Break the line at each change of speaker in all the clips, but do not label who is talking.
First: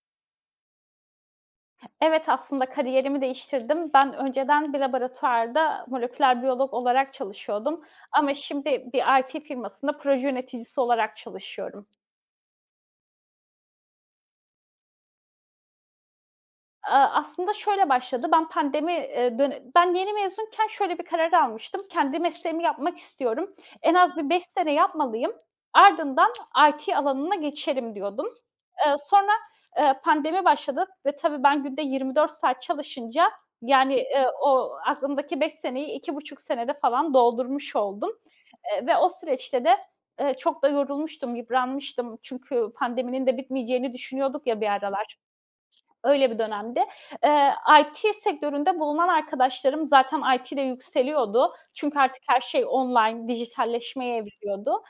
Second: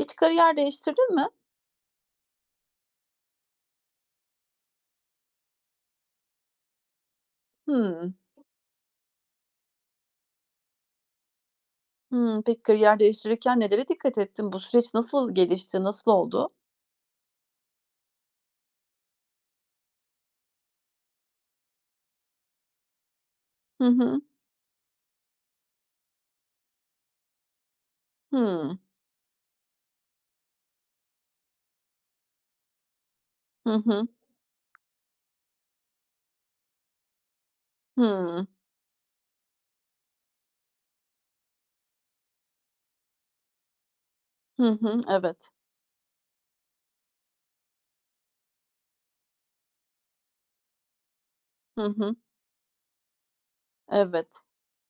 Hiç kariyer değiştirdin mi?
Evet, aslında kariyerimi değiştirdim. Ben önceden bir laboratuvarda moleküler biyolog olarak çalışıyordum
Hımm.
ama şimdi bir IT firmasında proje yöneticisi olarak çalışıyorum.
Hımm. Peki kariyer değiştirirken nelere dikkat ettin? Bu süreç nasıl gelişti, nasıl oldu?
Aslında şöyle başladı, ben pandemi, döne ben yeni mezunken şöyle bir karar almıştım, kendi mesleğimi yapmak istiyorum,
Hı
en az
hı.
bir 5 sene yapmalıyım, ardından IT alanına geçerim diyordum.
Hımm.
Sonra, pandemi başladı ve tabii ben günde 24 saat çalışınca,
Hı
yani,
hı.
o aklımdaki 5 seneyi 2,5 senede falan doldurmuş oldum,
Hımm.
ve o süreçte de, çok da yorulmuştum, yıpranmıştım. Çünkü pandeminin de bitmeyeceğini düşünüyorduk ya bir
Hı hı.
aralar
Evet.
öyle bir dönemdi. Eee, IT sektöründe bulunan arkadaşlarım zaten IT'de yükseliyordu.
Hı
Çünkü
hı.
artık her şey online, dijitalleşmeye
Evet.
evriliyordu.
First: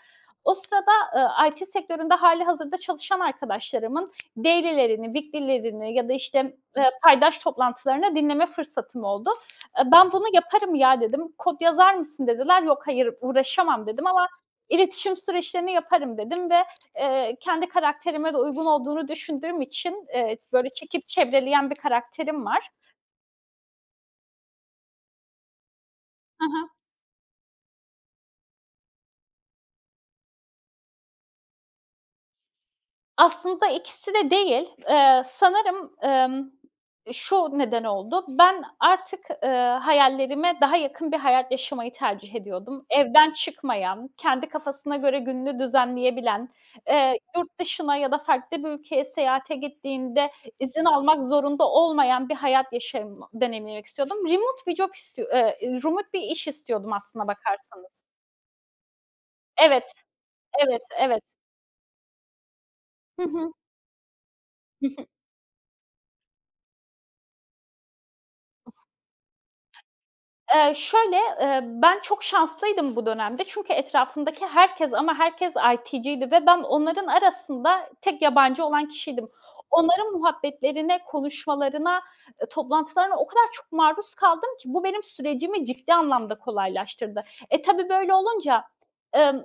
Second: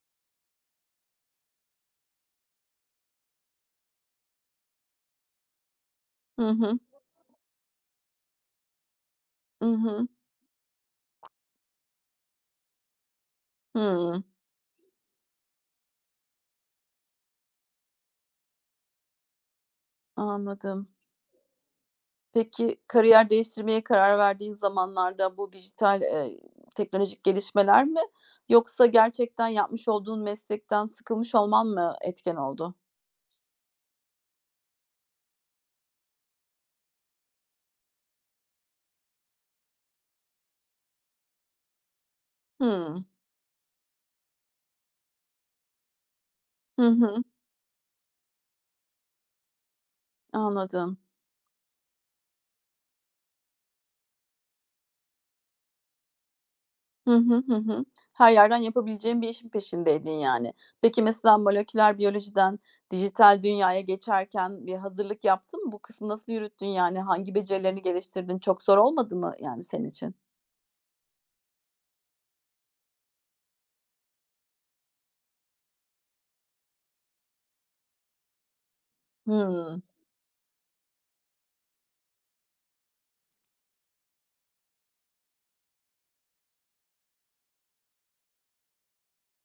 O sırada, IT sektöründe hali hazırda çalışan arkadaşlarımın daily'lerini, weekly'lerini ya da,
Hı
işte,
hı.
paydaş toplantılarını dinleme fırsatım oldu.
I hı.
"Ben bunu yaparım ya." dedim. "Kod yazar mısın?" dediler. "Yok, hayır, uğraşamam." dedim
Hımm.
ama "iletişim süreçlerini yaparım." dedim ve kendi karakterime de uygun olduğunu düşündüğüm için, böyle,
Anladım.
çekip çevreleyen bir karakterim var.
Peki kariyer değiştirmeye karar verdiğin zamanlarda bu dijital,
Hı hı.
teknolojik gelişmeler mi yoksa gerçekten yapmış olduğun meslekten sıkılmış olman mı etken oldu?
Aslında ikisi de değil. Sanırım, şu neden oldu: Ben artık, hayallerime daha yakın bir hayat yaşamayı tercih ediyordum.
Hımm.
Evden çıkmayan, kendi kafasına göre gününü düzenleyebilen,
Hı hı.
yurt dışına ya da farklı bir ülkeye seyahate gittiğinde izin
Anladım.
almak zorunda olmayan bir hayat yaşamı deneyimlemek istiyordum. Remote bir iş istiyordum
Hı
aslına
hı, hı hı.
bakarsanız.
Her yerden yapabileceğin bir işin
Evet,
peşindeydin yani.
evet,
Peki
evet.
mesela moleküler biyolojiden
Hı
dijital
hı.
dünyaya geçerken bir hazırlık yaptın mı? Bu kısmı nasıl yürüttün yani? Hangi becerilerini geliştirdin? Çok zor olmadı mı yani senin için?
Şöyle, ben çok şanslıydım bu dönemde çünkü etrafımdaki herkes ama herkes IT'ciydi ve ben onların arasında tek yabancı olan kişiydim.
Hımm.
Onların muhabbetlerine, konuşmalarına, toplantılarına o kadar çok maruz kaldım ki bu benim sürecimi ciddi anlamda kolaylaştırdı. Tabii böyle olunca, emm,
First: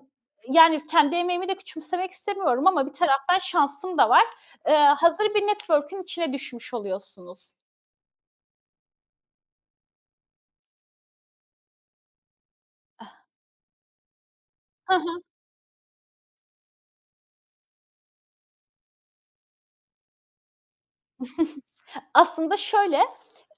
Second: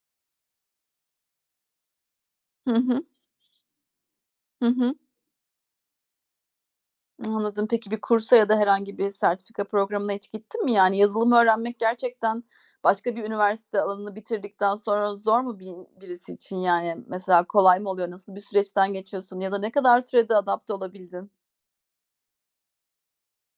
yani, kendi emeğimi de küçümsemek istemiyorum
Hı
ama bir
hı,
taraftan şansım da var.
hı
Eee,
hı.
hazır bir network'ün içine düşmüş oluyorsunuz.
Anladım. Peki bir kursa ya da herhangi bir sertifika programına hiç gittin mi? Yani yazılımı öğrenmek gerçekten başka bir üniversite alanını bitirdikten
Hı
sonra
hı.
zor mu birisi için yani? Mesela kolay mı oluyor? Nasıl bir süreçten geçiyorsun ya da ne kadar sürede adapte olabildin?
Aslında şöyle,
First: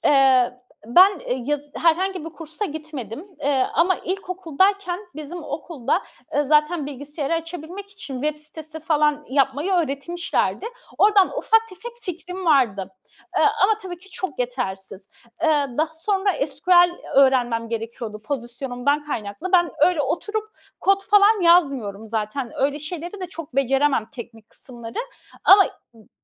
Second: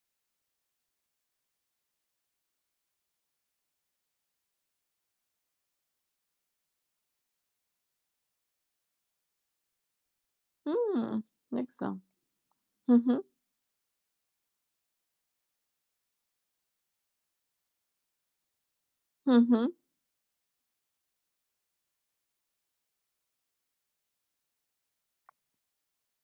ben, yaz herhangi bir kursa gitmedim, ama ilkokuldayken bizim okulda, zaten bilgisayarı açabilmek için web sitesi falan yapmayı öğretmişlerdi.
Hımm.
Oradan ufak
Ne
tefek
güzel.
fikrim vardı,
Hı hı.
ama tabii ki çok yetersiz. Daha sonra SQL öğrenmem gerekiyordu pozisyonumdan
Hı
kaynaklı. Ben
hı.
öyle oturup kod falan yazmıyorum zaten. Öyle şeyleri de çok beceremem teknik kısımları ama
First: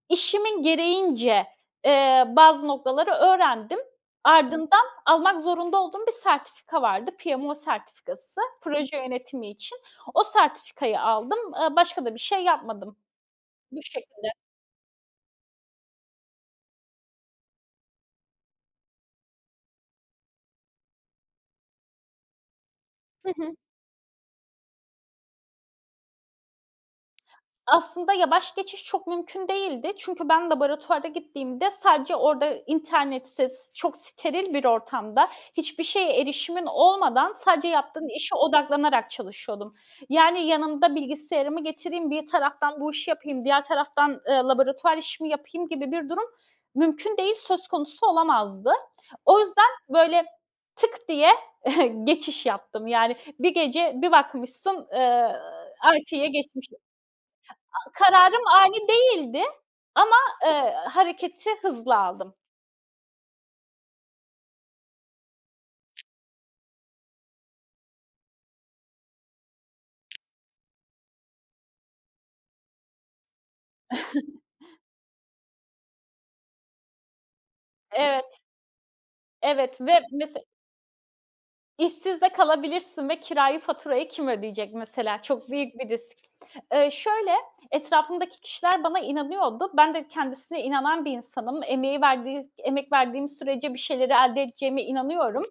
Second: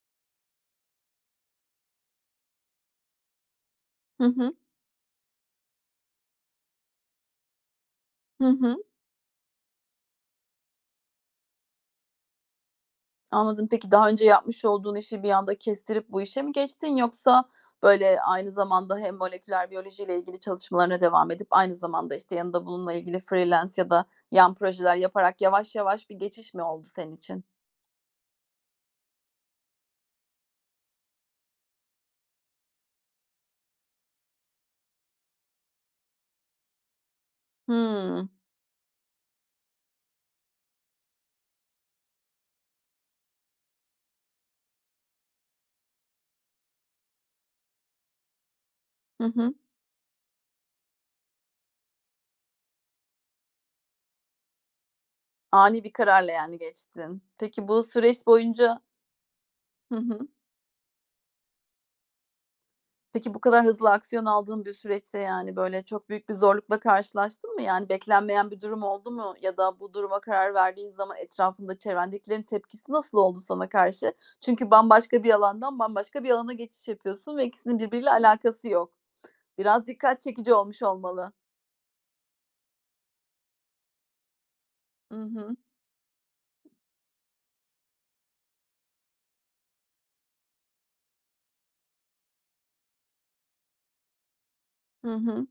işimin gereğince bazı noktaları öğrendim.
Hı hı.
Ardından almak zorunda olduğum bir sertifika vardı, PMO sertifikası,
Hı hı.
proje yönetimi için. O sertifikayı aldım. Başka da bir şey yapmadım.
Anladım.
Bu
Peki daha önce
şekilde.
yapmış olduğun işi bir anda kestirip bu işe mi geçtin yoksa, böyle, aynı zamanda hem moleküler biyolojiyle ilgili çalışmalarına devam edip aynı zamanda, işte, yanında bununla ilgili
Hı hı.
freelance ya da yan projeler yaparak yavaş yavaş bir geçiş mi oldu senin için?
Aslında yavaş geçiş çok mümkün değildi. Çünkü ben laboratuvara gittiğimde sadece orada internetsiz, çok steril bir ortamda, hiçbir şeye erişimin olmadan sadece yaptığın
Hımm.
işe odaklanarak çalışıyordum. Yani yanımda bilgisayarımı getireyim, bir taraftan bu işi yapayım, diğer taraftan, laboratuvar işimi yapayım gibi bir durum mümkün değil, söz konusu olamazdı.
Hı
O
hı.
yüzden böyle tık diye geçiş yaptım. Yani bir gece bir bakmışsın,
Ani bir
IT'ye
kararla, yani,
geçmişsin.
geçtin. Peki bu süreç
Kararım
boyunca.
ani değildi
Hı
ama,
hı.
hareketi hızlı aldım.
Peki bu kadar hızlı aksiyon aldığın bir süreçte, yani, böyle, çok büyük bir zorlukla karşılaştın mı? Yani, beklenmeyen bir durum oldu mu ya da bu duruma karar verdiğin zaman etrafında çevrendekilerin tepkisi nasıl oldu sana karşı? Çünkü bambaşka bir alandan bambaşka bir alana geçiş yapıyorsun ve ikisinin birbiriyle
Evet,
alakası yok.
evet
Biraz
ve
dikkat
mes
çekici olmuş olmalı.
İşsiz de kalabilirsin ve kirayı, faturayı kim ödeyecek
I
mesela? Çok
hı.
büyük bir risk. Şöyle, etrafımdaki kişiler bana inanıyordu. Ben de kendisine inanan bir insanım. Emeği verdiği Emek verdiğim sürece bir şeyleri elde edeceğime
Hı
inanıyorum.
hı.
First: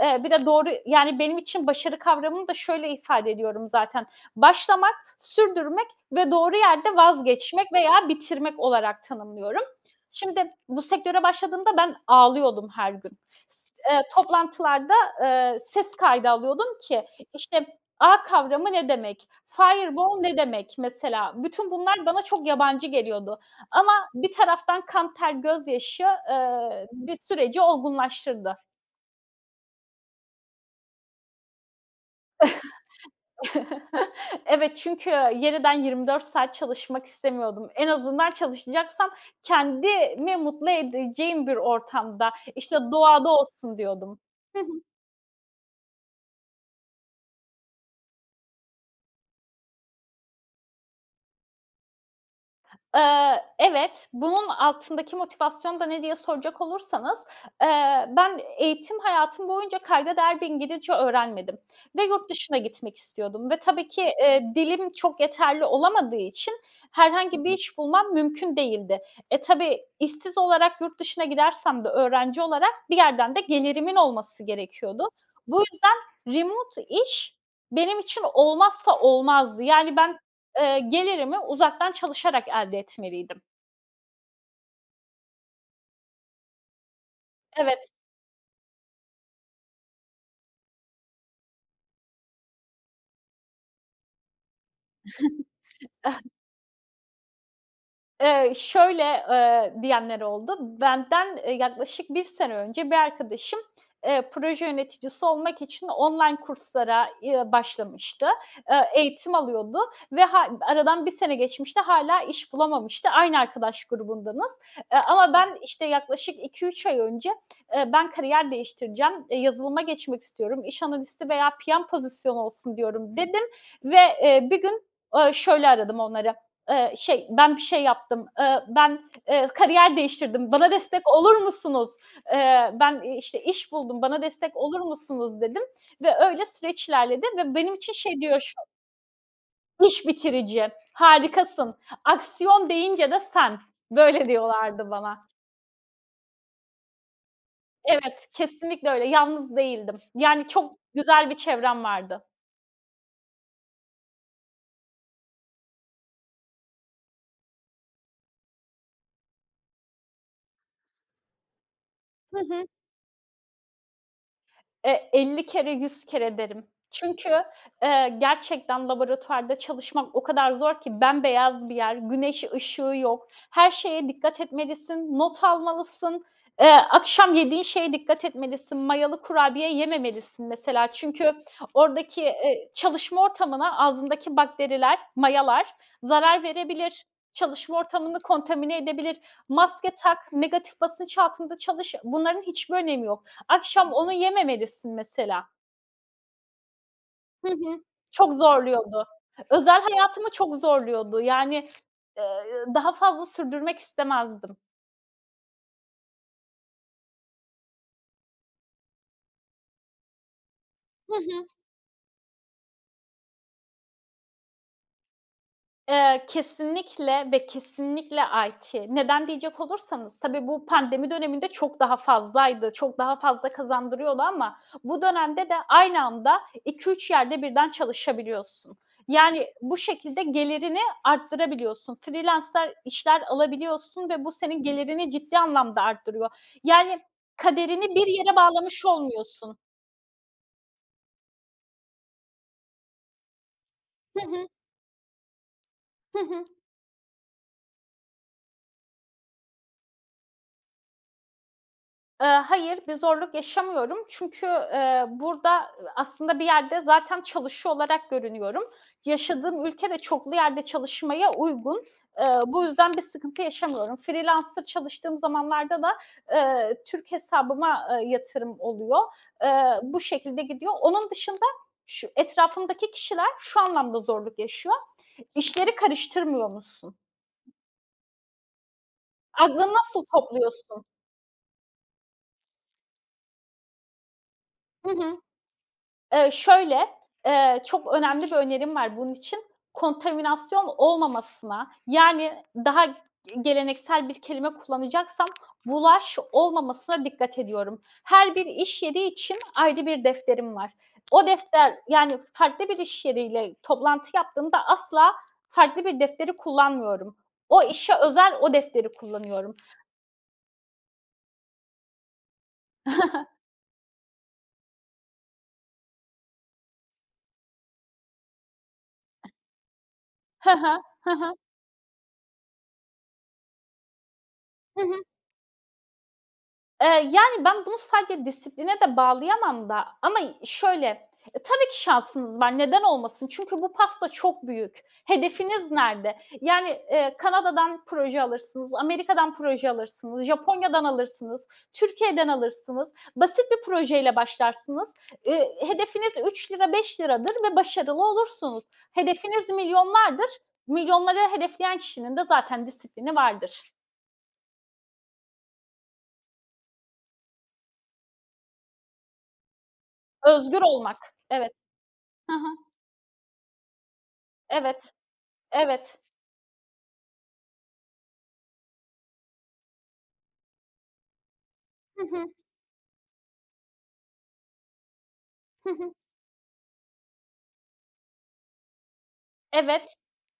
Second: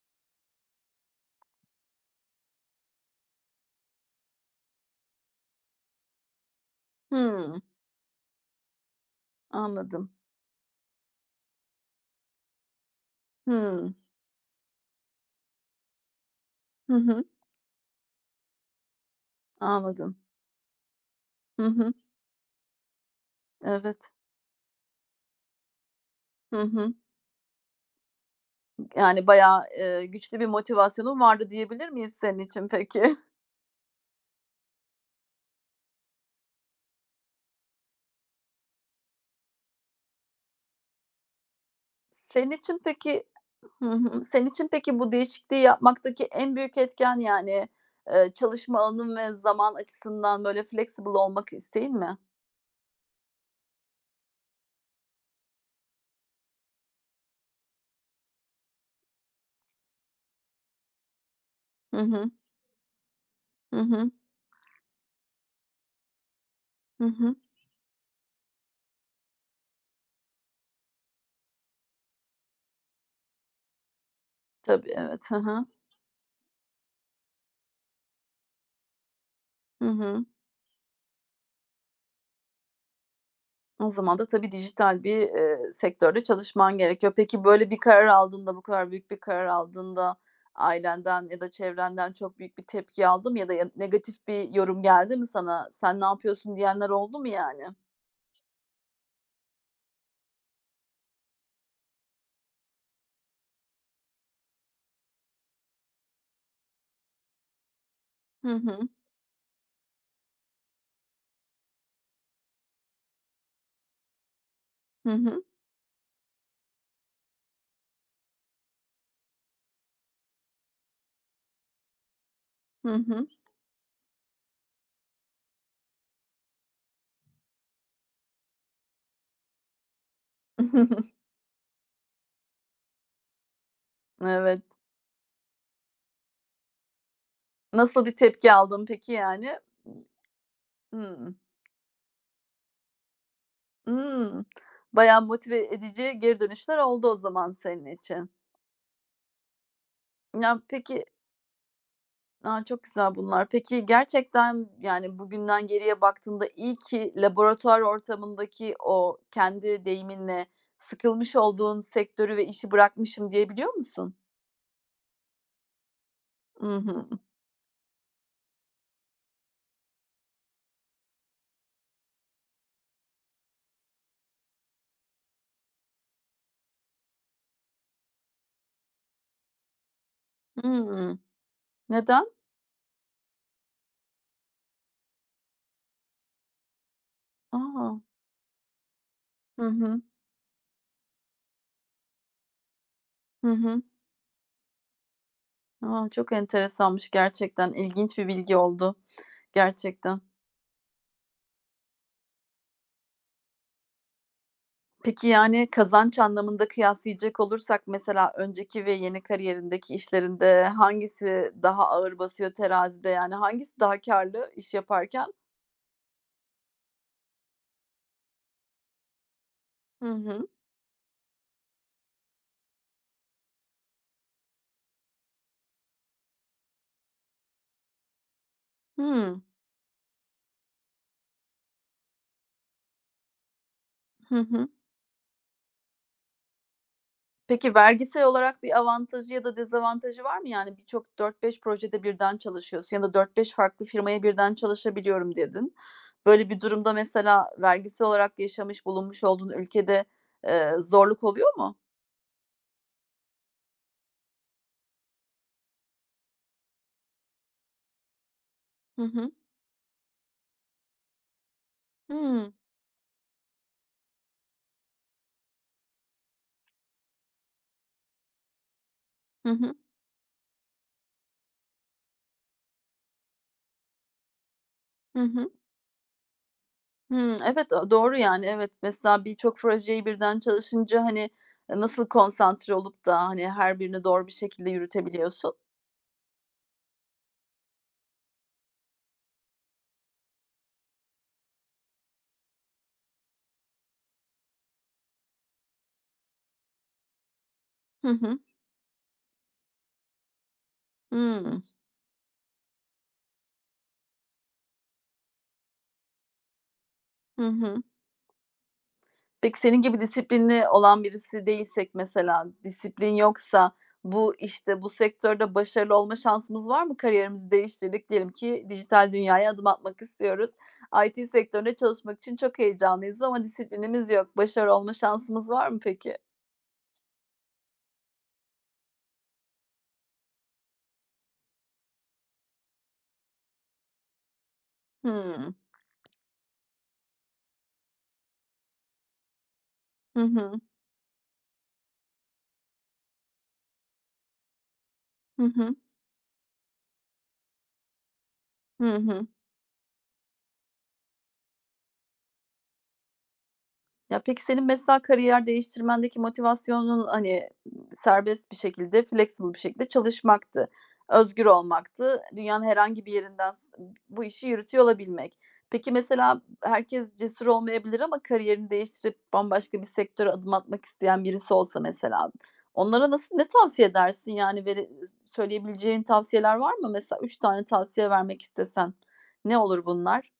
Bir de doğru yani benim için başarı kavramını da şöyle ifade ediyorum zaten. Başlamak, sürdürmek ve doğru yerde
Hımm.
vazgeçmek veya bitirmek olarak tanımlıyorum.
Anladım.
Şimdi bu sektöre başladığımda ben ağlıyordum her gün. S
Hımm.
toplantılarda ses kaydı alıyordum
Hı
ki
hı.
işte ağ kavramı ne demek,
Anladım.
fireball ne demek mesela?
Hı
Bütün
hı.
bunlar bana çok yabancı geliyordu ama
Evet.
bir taraftan kan, ter, gözyaşı,
Hı hı.
bir süreci olgunlaştırdı.
Yani, bayağı, güçlü bir motivasyonun vardı diyebilir miyiz senin için peki?
Evet, çünkü yeniden 24 saat çalışmak istemiyordum. En azından çalışacaksam kendimi mutlu edeceğim bir ortamda,
Senin
işte,
için peki
doğada olsun
Hı
diyordum.
hı. Senin için peki Bu değişikliği yapmaktaki en büyük etken, yani, çalışma alanın ve zaman açısından, böyle, flexible olmak isteğin mi?
Evet, bunun altındaki motivasyon da ne diye soracak olursanız, ben eğitim hayatım boyunca kayda değer bir İngilizce öğrenmedim
Hı
ve yurt
hı.
dışına gitmek istiyordum ve
Hı
tabii ki,
hı.
dilim çok yeterli olamadığı için
Hı hı.
herhangi bir iş bulmam mümkün değildi. Tabii işsiz olarak yurt dışına gidersem de öğrenci olarak bir yerden de gelirimin olması
Tabii,
gerekiyordu.
evet. Hı
Bu
hı.
yüzden remote iş benim için olmazsa olmazdı.
Hı
Yani ben
hı.
Gelirimi uzaktan çalışarak elde etmeliydim.
O zaman da tabii dijital bir, sektörde çalışman gerekiyor. Peki, böyle bir
Evet.
karar aldığında, bu kadar büyük bir karar aldığında ailenden ya da çevrenden çok büyük bir tepki aldın mı ya da ya negatif bir yorum geldi mi sana? "Sen ne yapıyorsun?" diyenler oldu mu yani?
Şöyle, diyenler oldu. Benden, yaklaşık bir sene önce bir arkadaşım, proje yöneticisi olmak için online kurslara, başlamıştı.
Hı hı.
Eğitim alıyordu ve aradan bir sene geçmişti, hâlâ iş bulamamıştı. Aynı arkadaş grubundanız. Eee,
Hı
ama
hı.
ben, işte, yaklaşık 2-3 ay önce, "Ben kariyer değiştireceğim, yazılıma geçmek istiyorum, iş analisti veya PM pozisyonu olsun."
Hı
diyorum
hı.
dedim ve, bir gün, şöyle aradım onları: "Ben bir şey yaptım, ben, kariyer değiştirdim, bana destek olur musunuz? Ben, işte, iş buldum, bana destek
Evet.
olur musunuz?" dedim ve öyle süreç ilerledi ve benim için
Nasıl bir
şey diyor
tepki
şu,
aldın peki yani?
"İş bitirici,
Hımm.
harikasın, aksiyon deyince de sen." Böyle
Hımm.
diyorlardı
Bayağı
bana.
motive edici geri dönüşler oldu o zaman senin
Evet,
için.
kesinlikle öyle. Yalnız değildim. Yani
Ya,
çok
peki.
güzel bir çevrem vardı.
A, çok güzel bunlar. Peki gerçekten, yani, bugünden geriye baktığında iyi ki laboratuvar ortamındaki o kendi deyiminle sıkılmış olduğun sektörü
Hı
ve
hı.
işi bırakmışım diyebiliyor musun?
50 kere, 100 kere
I
derim.
hı.
Çünkü, gerçekten laboratuvarda çalışmak o kadar zor ki bembeyaz bir yer, güneş ışığı yok. Her şeye dikkat etmelisin, not almalısın. Akşam yediğin şeye dikkat etmelisin. Mayalı kurabiye yememelisin mesela.
Hımm.
Çünkü oradaki,
Neden?
çalışma ortamına ağzındaki bakteriler, mayalar zarar verebilir. Çalışma
A!
ortamını kontamine edebilir.
Hı
Maske
hı.
tak, negatif basınç altında çalış. Bunların hiçbir önemi yok.
Hı hı.
Akşam onu yememelisin mesela.
A, çok enteresanmış
Hı
gerçekten.
hı.
İlginç bir
Çok
bilgi oldu.
zorluyordu. Özel
Gerçekten.
hayatımı çok zorluyordu. Yani, eee, daha fazla sürdürmek istemezdim.
Peki, yani, kazanç anlamında kıyaslayacak olursak mesela önceki ve yeni kariyerindeki işlerinde
Hı hı.
hangisi daha ağır basıyor terazide? Yani, hangisi daha karlı iş yaparken?
Kesinlikle ve kesinlikle IT. Neden diyecek
Hı
olursanız, tabii
hı.
bu pandemi döneminde çok daha fazlaydı, çok daha fazla kazandırıyordu ama bu dönemde de aynı anda iki üç yerde birden çalışabiliyorsun.
Hımm.
Yani bu şekilde gelirini arttırabiliyorsun. Freelancer işler alabiliyorsun ve bu
Hı
senin
hı.
gelirini ciddi anlamda arttırıyor. Yani
Peki,
kaderini bir
vergisel
yere
olarak bir
bağlamış
avantajı ya da
olmuyorsun.
dezavantajı var mı? Yani, birçok dört beş projede birden çalışıyorsun ya da 4-5 farklı firmaya
Hı hı.
birden çalışabiliyorum dedin.
Hı hı.
Böyle bir durumda mesela vergisel olarak yaşamış bulunmuş olduğun ülkede, zorluk oluyor mu?
Hayır, bir zorluk yaşamıyorum. Çünkü, burada aslında bir yerde zaten çalışıyor olarak görünüyorum.
Hı hı.
Yaşadığım ülke de çoklu yerde çalışmaya uygun. Eee,
Hımm.
bu yüzden bir sıkıntı yaşamıyorum. Freelancer çalıştığım zamanlarda da, Türk hesabıma, yatırım oluyor.
Hı
Eee,
hı.
bu şekilde gidiyor. Onun dışında şu etrafımdaki kişiler şu anlamda zorluk yaşıyor.
Hı hı.
İşleri karıştırmıyor musun?
Hımm, evet, o doğru yani, evet. Mesela birçok
Aklını nasıl
projeyi birden
topluyorsun?
çalışınca, hani, nasıl konsantre olup da, hani, her birini doğru bir şekilde
Hı hı.
yürütebiliyorsun?
Şöyle, çok önemli bir önerim var bunun için. Kontaminasyon olmamasına, yani daha geleneksel bir kelime kullanacaksam bulaş olmamasına dikkat ediyorum.
Hı
Her
hı.
bir iş yeri için ayrı bir defterim var. O
Hımm.
defter, yani farklı bir iş yeriyle toplantı yaptığımda asla farklı bir defteri kullanmıyorum.
Hı
O
hı.
işe özel o defteri kullanıyorum.
Peki senin gibi disiplinli olan birisi değilsek mesela, disiplin yoksa bu, işte, bu sektörde başarılı olma şansımız var mı? Kariyerimizi değiştirdik diyelim ki dijital dünyaya adım atmak
Hı
istiyoruz.
hı.
IT sektöründe çalışmak için çok heyecanlıyız ama disiplinimiz yok. Başarılı olma şansımız var mı peki?
Eee, yani, ben bunu sadece disipline de bağlayamam da ama şöyle, tabii ki şansınız var, neden olmasın? Çünkü bu pasta çok büyük.
Hımm.
Hedefiniz nerede? Yani, Kanada'dan proje alırsınız, Amerika'dan proje
Hı
alırsınız,
hı.
Japonya'dan alırsınız, Türkiye'den alırsınız. Basit bir projeyle başlarsınız.
Hı
Eee,
hı.
hedefiniz ₺3 liradır ve başarılı olursunuz.
Hı hı.
Hedefiniz milyonlardır. Milyonları hedefleyen kişinin de zaten disiplini vardır.
Ya, peki senin mesela kariyer değiştirmendeki motivasyonun, hani, serbest bir şekilde, flexible bir şekilde
Özgür
çalışmaktı,
olmak.
özgür
Evet.
olmaktı,
Hı
dünyanın
hı.
herhangi bir yerinden bu işi yürütüyor
Evet.
olabilmek. Peki
Evet.
mesela herkes cesur olmayabilir ama kariyerini değiştirip bambaşka bir sektöre adım atmak isteyen birisi olsa
Hı
mesela,
hı.
onlara nasıl ne tavsiye edersin? Yani
Hı hı.
söyleyebileceğin tavsiyeler var mı? Mesela 3 tane tavsiye vermek istesen ne olur
Evet,
bunlar?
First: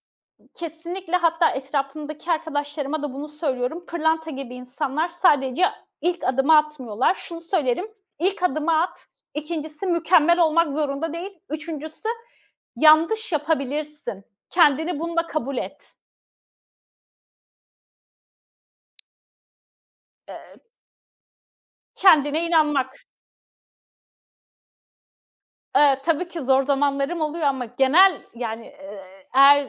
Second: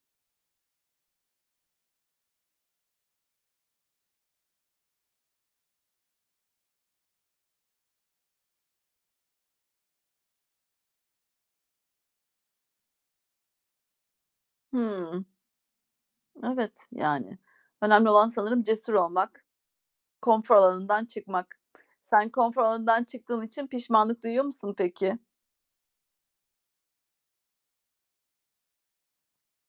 kesinlikle hatta etrafımdaki arkadaşlarıma da bunu söylüyorum. Pırlanta gibi insanlar sadece ilk adımı atmıyorlar. Şunu söylerim, ilk adımı at, İkincisi mükemmel olmak zorunda değil, üçüncüsü, yanlış yapabilirsin. Kendini
Hıı.
bununla kabul et.
Evet, yani. Önemli olan sanırım cesur olmak, konfor
Eee,
alanından çıkmak. Sen
kendine
konfor
inanmak.
alanından çıktığın için pişmanlık duyuyor musun peki?
Tabii ki zor zamanlarım oluyor ama genel, yani, eğer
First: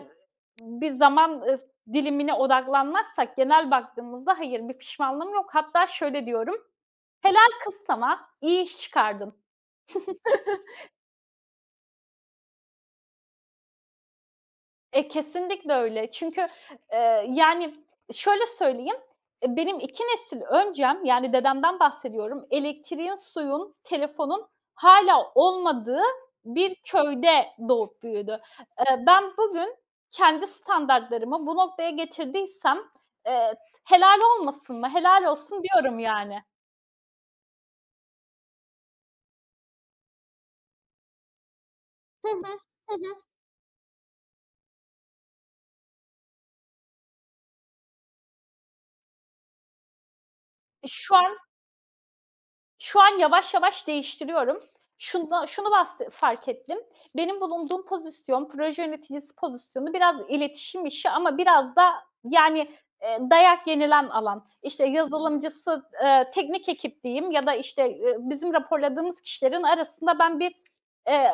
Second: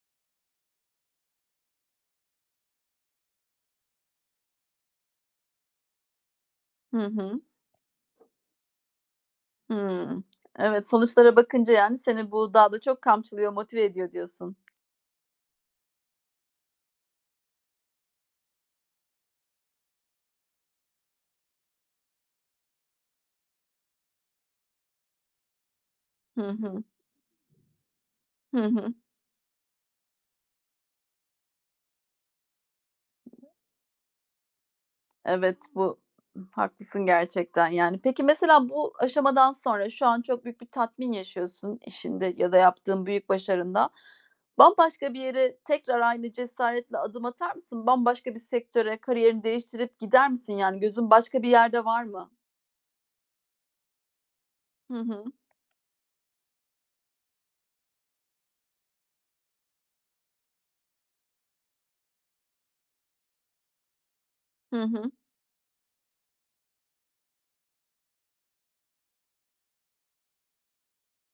bir zaman, dilimine odaklanmazsak genel baktığımızda hayır, bir pişmanlığım yok. Hatta şöyle diyorum:
Hı hı.
"Helal kız sana, iyi iş çıkardın."
Hımm. Evet, sonuçlara bakınca, yani, seni bu daha da çok kamçılıyor, motive ediyor diyorsun.
Kesinlikle öyle. Çünkü, yani, şöyle söyleyeyim, benim 2 nesil öncem, yani, dedemden bahsediyorum, elektriğin, suyun, telefonun hala olmadığı
Hı
bir
hı.
köyde doğup büyüdü.
Hı hı.
Ben bugün kendi standartlarımı bu noktaya getirdiysem, eee, helal olmasın mı, helal
Evet,
olsun diyorum
bu
yani.
haklısın gerçekten, yani. Peki, mesela bu aşamadan sonra şu an çok büyük bir tatmin yaşıyorsun
Hı
işinde
hı.
ya da
Hı
yaptığın
hı.
büyük başarında. Bambaşka bir yere tekrar aynı cesaretle adım atar mısın? Bambaşka bir sektöre kariyerini değiştirip gider misin? Yani gözün
Şu an
başka bir yerde var mı?
Şu an yavaş yavaş değiştiriyorum.
Hı hı.
Şunda şunu bahs Fark ettim. Benim bulunduğum pozisyon, proje yöneticisi pozisyonu biraz iletişim işi ama biraz da yani, dayak yenilen alan.
Hı
İşte
hı.
yazılımcısı, teknik ekip diyeyim ya da işte, bizim raporladığımız kişilerin arasında eee,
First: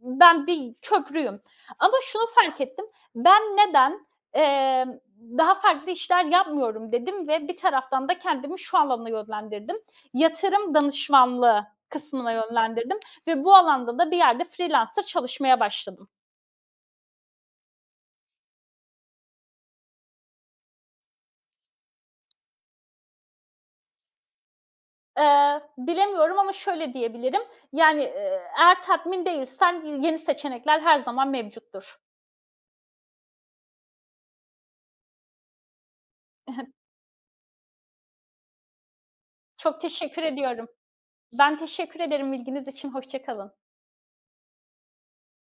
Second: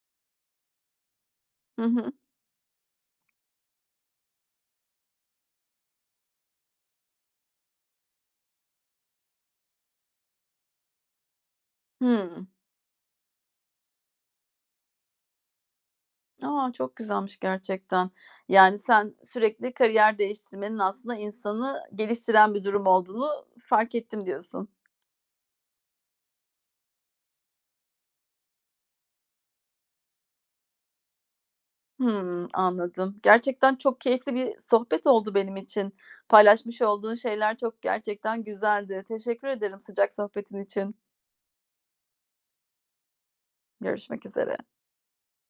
ben bir köprüyüm.
Hı
Ama
hı.
şunu fark ettim. Ben neden, emm, daha farklı işler yapmıyorum dedim ve bir taraftan da kendimi şu alana yönlendirdim. Yatırım danışmanlığı kısmına
Hımm.
yönlendirdim ve bu alanda da bir yerde freelancer çalışmaya başladım.
A, çok güzelmiş gerçekten. Yani, sen sürekli kariyer değiştirmenin aslında insanı geliştiren bir durum olduğunu fark ettim diyorsun.
Bilemiyorum ama şöyle diyebilirim, yani, eğer tatmin değilsen yeni seçenekler her zaman mevcuttur.
Hımm, anladım. Gerçekten çok keyifli bir sohbet oldu benim için. Paylaşmış olduğun şeyler çok gerçekten güzeldi. Teşekkür
Çok
ederim sıcak
teşekkür
sohbetin
ediyorum.
için.
Ben teşekkür ederim ilginiz için, hoşça kalın.
Görüşmek üzere.